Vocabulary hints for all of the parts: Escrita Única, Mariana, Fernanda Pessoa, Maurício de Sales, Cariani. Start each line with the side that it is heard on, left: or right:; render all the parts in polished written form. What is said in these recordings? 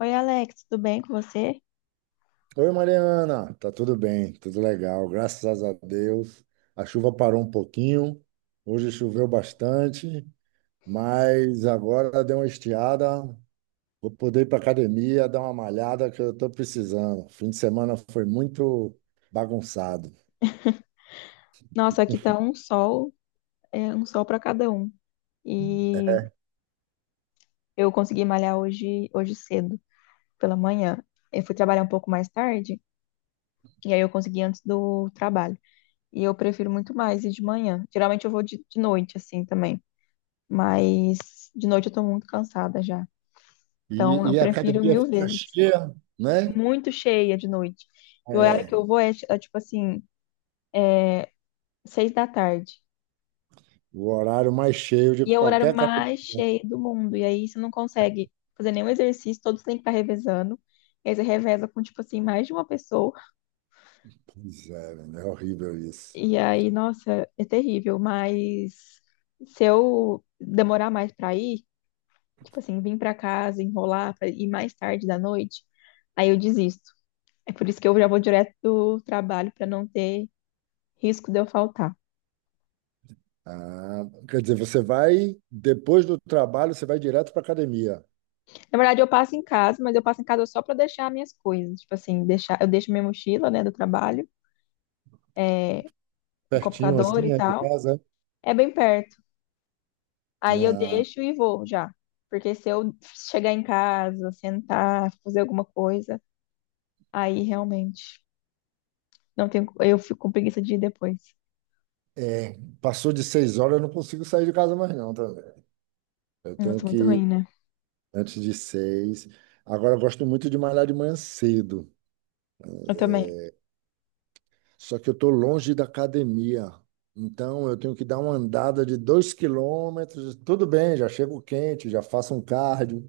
left: Oi, Alex, tudo bem com você?
right: Oi, Mariana, tá tudo bem, tudo legal, graças a Deus. A chuva parou um pouquinho, hoje choveu bastante, mas agora deu uma estiada. Vou poder ir para academia, dar uma malhada que eu estou precisando. Fim de semana foi muito bagunçado.
left: Nossa, aqui tá um sol, é um sol para cada um. E eu consegui malhar hoje, hoje cedo, pela manhã. Eu fui trabalhar um pouco mais tarde, e aí eu consegui antes do trabalho. E eu prefiro muito mais ir de manhã. Geralmente eu vou de noite, assim, também. Mas de noite eu tô muito cansada já. Então
right: E,
left: eu
right: e a
left: prefiro
right: academia
left: mil
right: fica
left: vezes.
right: cheia, né?
left: Muito cheia de noite. E o horário
right: É,
left: que eu vou é tipo assim, seis da tarde.
right: o horário mais cheio de
left: E é o horário
right: qualquer academia.
left: mais cheio do mundo. E aí você não consegue fazer nenhum exercício, todos têm que estar revezando. E aí você reveza com, tipo assim, mais de uma pessoa.
right: Pois é, menino, é horrível isso.
left: E aí, nossa, é terrível. Mas se eu demorar mais pra ir, tipo assim, vir pra casa, enrolar pra ir mais tarde da noite, aí eu desisto. É por isso que eu já vou direto do trabalho pra não ter risco de eu faltar.
right: Ah, quer dizer, você vai, depois do trabalho, você vai direto para academia.
left: Na verdade, eu passo em casa, mas eu passo em casa só pra deixar minhas coisas. Tipo assim, deixar, eu deixo minha mochila, né, do trabalho, meu
right: Pertinho,
left: computador e
right: assim, é, de
left: tal.
right: casa.
left: É bem perto. Aí eu
right: Ah,
left: deixo e vou já. Porque se eu chegar em casa, sentar, fazer alguma coisa, aí realmente não tenho, eu fico com preguiça de ir depois.
right: é, passou de 6 horas, eu não consigo sair de casa mais, não. Tá? Vendo? Eu tenho
left: Nossa,
right: que
left: muito
right: ir
left: ruim, né?
right: antes de 6. Agora, eu gosto muito de malhar de manhã cedo,
left: Eu também.
right: só que eu estou longe da academia. Então, eu tenho que dar uma andada de 2 km. Tudo bem, já chego quente, já faço um cardio,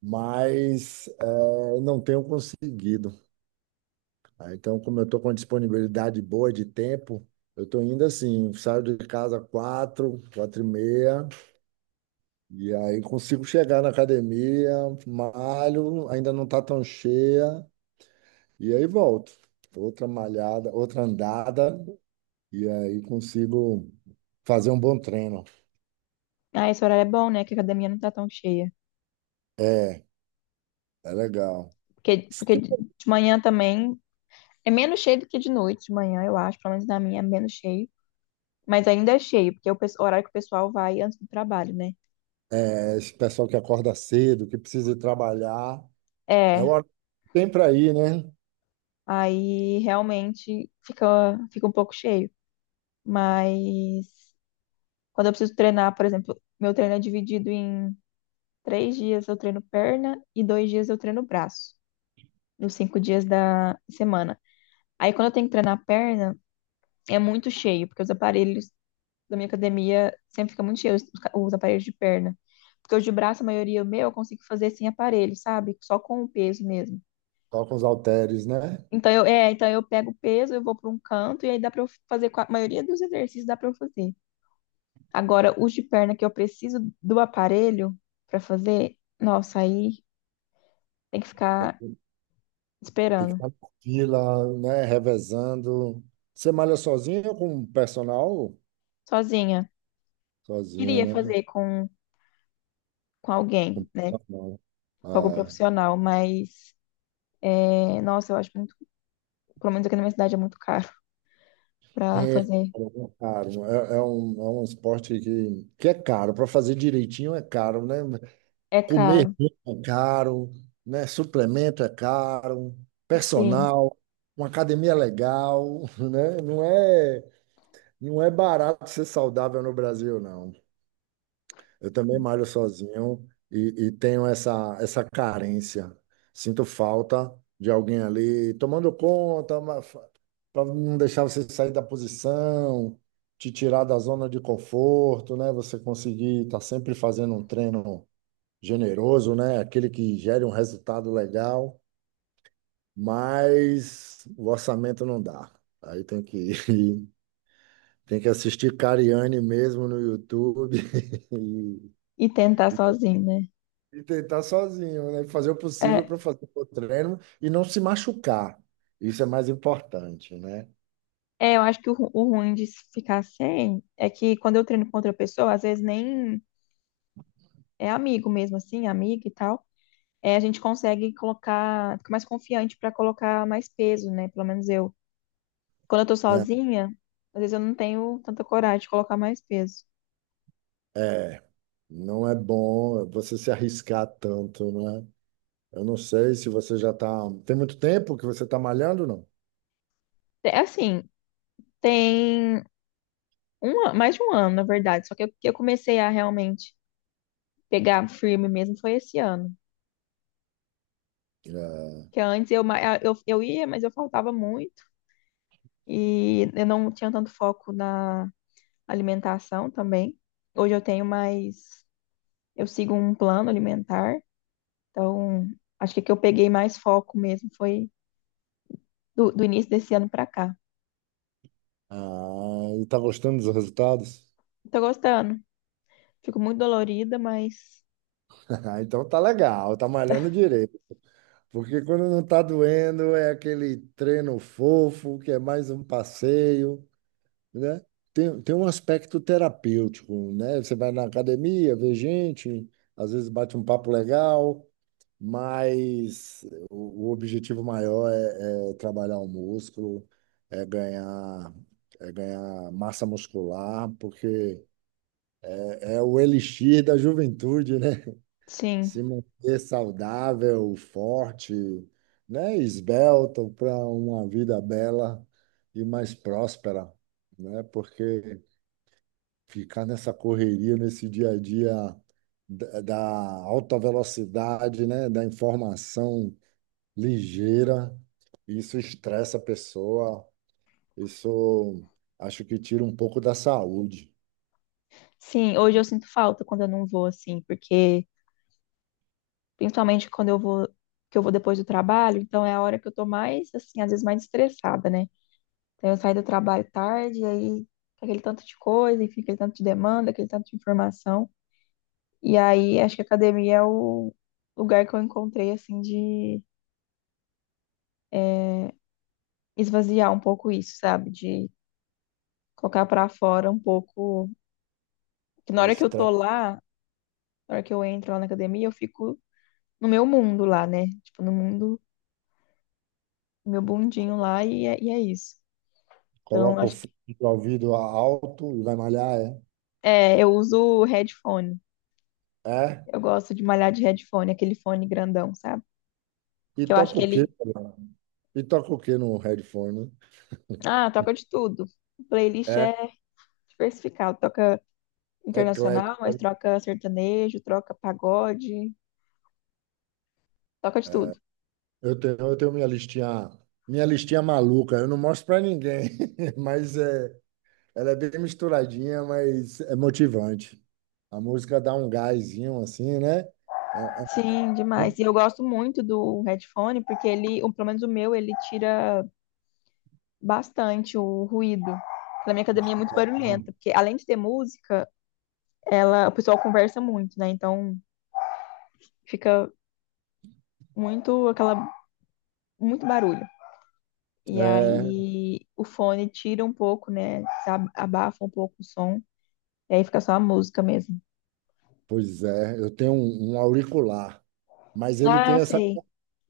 right: mas não tenho conseguido. Então, como eu estou com uma disponibilidade boa de tempo, eu estou indo assim, saio de casa 4, 4:30, e aí consigo chegar na academia, malho, ainda não está tão cheia, e aí volto. Outra malhada, outra andada, e aí consigo fazer um bom treino.
left: Ah, esse horário é bom, né? Que a academia não tá tão cheia.
right: É, é legal.
left: Porque,
right: Se
left: porque
right: tem,
left: de manhã também é menos cheio do que de noite, de manhã, eu acho. Pelo menos na minha é menos cheio. Mas ainda é cheio, porque é o o horário que o pessoal vai antes do trabalho, né?
right: é, esse pessoal que acorda cedo, que precisa ir trabalhar, é o
left: É,
right: horário que tem para ir, né?
left: aí realmente fica, fica um pouco cheio. Mas quando eu preciso treinar, por exemplo, meu treino é dividido em três dias eu treino perna e dois dias eu treino braço, nos cinco dias da semana. Aí quando eu tenho que treinar perna, é muito cheio, porque os aparelhos da minha academia sempre ficam muito cheios, os os aparelhos de perna. Porque os de braço, a maioria meu, eu consigo fazer sem aparelho, sabe? Só com o peso mesmo.
right: Toca os halteres, né?
left: Então então eu pego o peso, eu vou para um canto e aí dá para eu fazer, a maioria dos exercícios dá para eu fazer. Agora, os de perna que eu preciso do aparelho para fazer, nossa, aí tem que ficar
right: Tem que
left: esperando,
right: estar na fila, né? Revezando. Você malha sozinho ou com personal?
left: sozinha.
right: Sozinho,
left: Queria
right: né?
left: fazer com alguém, né?
right: Não.
left: Com algum
right: Ah,
left: profissional, mas, é, nossa, eu acho muito, pelo menos aqui na minha cidade é muito caro para
right: é
left: fazer.
right: caro. É, é um esporte que é caro. Para fazer direitinho é caro, né?
left: É
right: Comer
left: caro,
right: bem é caro, né? Suplemento é caro,
left: sim.
right: personal, uma academia legal, né? Não é barato ser saudável no Brasil, não. Eu também malho sozinho e tenho essa, essa carência. Sinto falta de alguém ali tomando conta, para não deixar você sair da posição, te tirar da zona de conforto, né? Você conseguir estar sempre fazendo um treino generoso, né? Aquele que gere um resultado legal, mas o orçamento não dá. Aí tem que tem que assistir Cariani mesmo no YouTube e,
left: E tentar sozinho, né?
right: E tentar sozinho, né? Fazer o possível
left: É,
right: para fazer o treino e não se machucar. Isso é mais importante, né?
left: é, eu acho que o, o ruim de se ficar sem é que quando eu treino com outra pessoa, às vezes nem é amigo mesmo, assim, amiga e tal. É, a gente consegue colocar, fica mais confiante para colocar mais peso, né? Pelo menos eu. Quando eu tô
right: Né?
left: sozinha, às vezes eu não tenho tanta coragem de colocar mais peso.
right: É, não é bom você se arriscar tanto, né? Eu não sei se você já tá. Tem muito tempo que você tá malhando, não?
left: É assim, tem um, mais de um ano, na verdade, só que eu comecei a realmente pegar firme mesmo foi esse ano.
right: É.
left: Que antes eu, eu ia, mas eu faltava muito e eu não tinha tanto foco na alimentação também. Hoje eu tenho mais, eu sigo um plano alimentar. Então, acho que eu peguei mais foco mesmo foi do início desse ano pra cá.
right: Ah, e tá gostando dos resultados?
left: Tô gostando. Fico muito dolorida, mas
right: Então tá legal, tá malhando direito. Porque quando não tá doendo, é aquele treino fofo, que é mais um passeio. Né? Tem um aspecto terapêutico, né? Você vai na academia, vê gente, às vezes bate um papo legal, mas o objetivo maior é, é trabalhar o músculo, é ganhar, é ganhar massa muscular, porque é o elixir da juventude, né? Se
left: sim.
right: manter saudável, forte, né? Esbelto para uma vida bela e mais próspera, né? Porque ficar nessa correria, nesse dia a dia da alta velocidade, né, da informação ligeira, isso estressa a pessoa, isso acho que tira um pouco da saúde.
left: Sim, hoje eu sinto falta quando eu não vou assim, porque principalmente quando eu vou que eu vou depois do trabalho, então é a hora que eu tô mais assim, às vezes mais estressada, né? Então eu saio do trabalho tarde, e aí com aquele tanto de coisa, enfim, aquele tanto de demanda, aquele tanto de informação. E aí acho que a academia é o lugar que eu encontrei assim de eh, esvaziar um pouco isso, sabe? De colocar pra fora um pouco. Que na
right: O
left: hora que eu tô
right: estresse,
left: lá, na hora que eu entro lá na academia, eu fico no meu mundo lá, né? Tipo, no mundo, no meu mundinho lá, e é isso. Então,
right: coloca o
left: acho que.
right: fone de ouvido alto e vai malhar, é?
left: É, eu uso headphone.
right: É?
left: Eu gosto de malhar de headphone, aquele fone grandão, sabe?
right: E
left: Que eu acho
right: toca
left: que
right: o quê?
left: ele.
right: E toca o quê no headphone?
left: Ah, toca de tudo. Playlist
right: É,
left: é diversificado. Toca internacional,
right: eclético.
left: mas troca sertanejo, troca pagode, toca de tudo.
right: Eu tenho minha listinha maluca, eu não mostro pra ninguém, mas é, ela é bem misturadinha, mas é motivante. A música dá um gásinho assim, né? É,
left: Sim, demais. E eu gosto muito do headphone, porque ele, ou pelo menos o meu, ele tira bastante o ruído. Na minha academia é muito
right: é-
left: barulhenta, porque além de ter música, ela, o pessoal conversa muito, né? Então fica muito aquela, muito barulho. E
right: é,
left: aí o fone tira um pouco, né? Abafa um pouco o som, e aí fica só a música mesmo.
right: pois é, eu tenho um, um auricular, mas ele tem
left: Ah,
right: essa,
left: sei.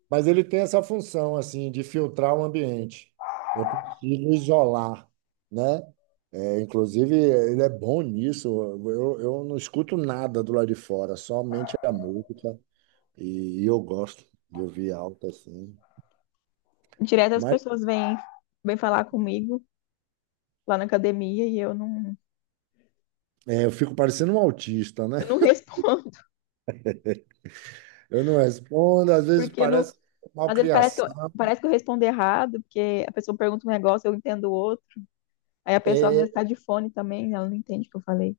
right: mas ele tem essa função assim de filtrar o ambiente. Eu consigo isolar, né? É, inclusive, ele é bom nisso. Eu não escuto nada do lado de fora, somente a música. E, eu gosto de ouvir alto assim.
left: Direto as pessoas vêm, vêm falar comigo lá na academia e
right: É, eu fico parecendo um autista, né?
left: eu não respondo,
right: Eu não respondo, às vezes
left: porque eu não
right: parece
left: às vezes
right: malcriação.
left: parece que eu respondo errado, porque a pessoa pergunta um negócio, eu entendo o outro. Aí a pessoa às
right: É,
left: vezes tá de fone também, né? Ela não entende o que eu falei.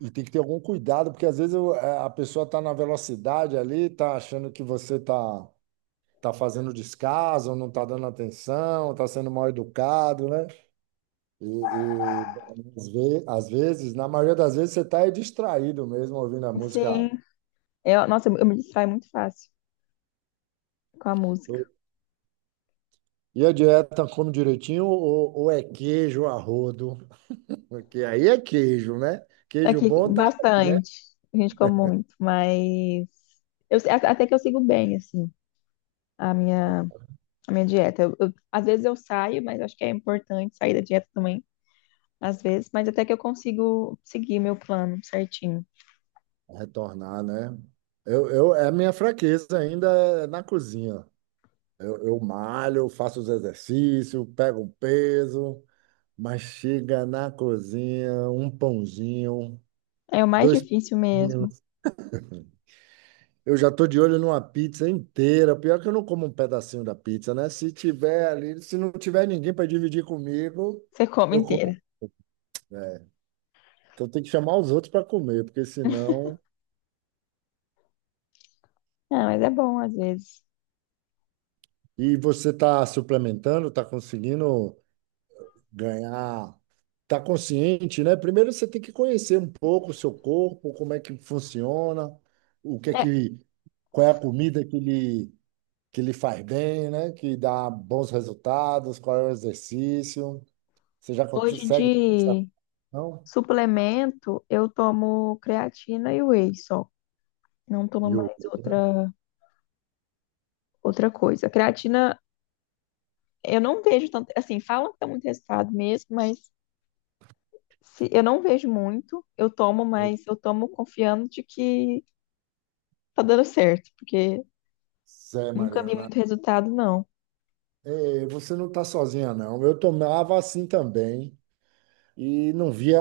right: e tem que ter algum cuidado, porque às vezes a pessoa está na velocidade ali, está achando que você está tá fazendo descaso, não está dando atenção, está sendo mal educado, né? E, e às vezes, na maioria das vezes, você está distraído mesmo ouvindo a música.
left: Sim, eu, nossa, eu me distraio muito fácil com a música.
right: E a dieta come direitinho ou é queijo a rodo? Porque aí é queijo, né? Queijo
left: Aqui,
right: bom tá, né?
left: bastante. A gente come muito, mas até que eu sigo bem, assim, a minha, a minha dieta. Às vezes eu saio, mas acho que é importante sair da dieta também, às vezes, mas até que eu consigo seguir meu plano certinho.
right: Retornar, né? É a minha fraqueza ainda é na cozinha. Eu malho, faço os exercícios, pego um peso, mas chega na cozinha, um pãozinho,
left: É o mais
right: dois
left: difícil mesmo.
right: pãozinhos. Eu já tô de olho numa pizza inteira. Pior que eu não como um pedacinho da pizza, né? Se tiver ali, se não tiver ninguém para dividir comigo,
left: Você come
right: eu como.
left: inteira.
right: É, então tem que chamar os outros para comer, porque senão.
left: Ah, mas é bom às vezes.
right: E você está suplementando, está conseguindo ganhar, tá consciente, né? Primeiro você tem que conhecer um pouco o seu corpo, como é que funciona, o que é
left: É,
right: que, qual é a comida que lhe faz bem, né? Que dá bons resultados, qual é o exercício. Você já
left: hoje
right: consegue essa
left: de
right: não?
left: suplemento, eu tomo creatina e whey só. Não tomo
right: E
left: mais
right: outra,
left: outra coisa. Creatina, eu não vejo tanto. Assim, falam que dá muito resultado mesmo, mas se, eu não vejo muito. Eu tomo,
right: né?
left: mas eu tomo confiando de que tá dando certo, porque
right: Zé,
left: nunca vi
right: Mariana,
left: muito resultado, não.
right: você não está sozinha, não. Eu tomava assim também e não via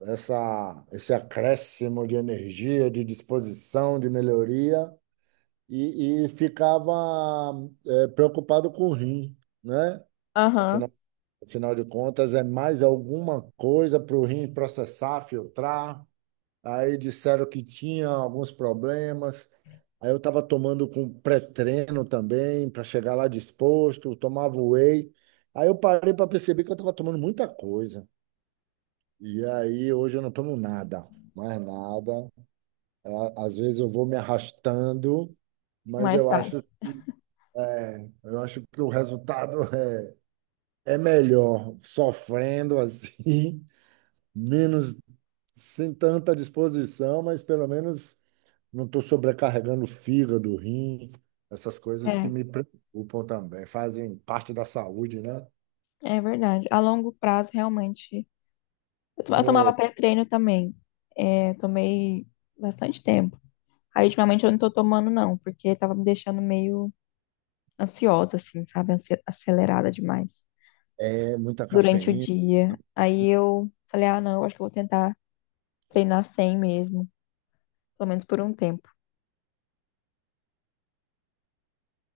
right: essa, esse acréscimo de energia, de disposição, de melhoria. E ficava preocupado com o rim, né?
left: Aham,
right: Afinal, afinal de contas, é mais alguma coisa para o rim processar, filtrar. Aí disseram que tinha alguns problemas. Aí eu estava tomando com pré-treino também, para chegar lá disposto, tomava whey. Aí eu parei para perceber que eu estava tomando muita coisa. E aí hoje eu não tomo nada, mais nada. Às vezes eu vou me arrastando, mas
left: mas
right: eu
left: vai.
right: acho é, eu acho que o resultado é, é melhor sofrendo assim, menos sem tanta disposição, mas pelo menos não estou sobrecarregando o fígado, o rim, essas coisas que
left: É,
right: me preocupam também, fazem parte da saúde, né?
left: é verdade. A longo prazo, realmente. Eu tomava pré-treino também. É, tomei bastante tempo. Aí ultimamente eu não tô tomando, não, porque tava me deixando meio ansiosa, assim, sabe? Acelerada demais
right: É, é muita
left: durante o
right: cafeína.
left: dia. Aí eu falei, ah, não, acho que eu vou tentar treinar sem mesmo, pelo menos por um tempo.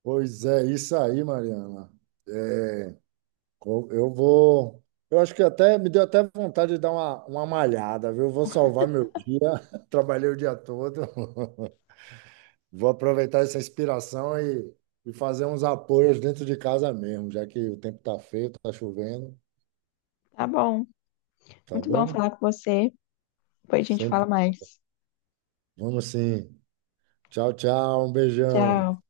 right: Pois é, isso aí, Mariana. É, eu vou. Eu acho que até me deu até vontade de dar uma malhada, viu? Vou salvar meu dia. Trabalhei o dia todo. Vou aproveitar essa inspiração e fazer uns apoios dentro de casa mesmo, já que o tempo tá feio, tá chovendo,
left: Tá bom.
right: tá
left: Muito bom
right: bom?
left: falar com você. Depois a gente fala
right: Sempre.
left: mais.
right: Vamos sim. Tchau, tchau, um beijão.
left: Tchau.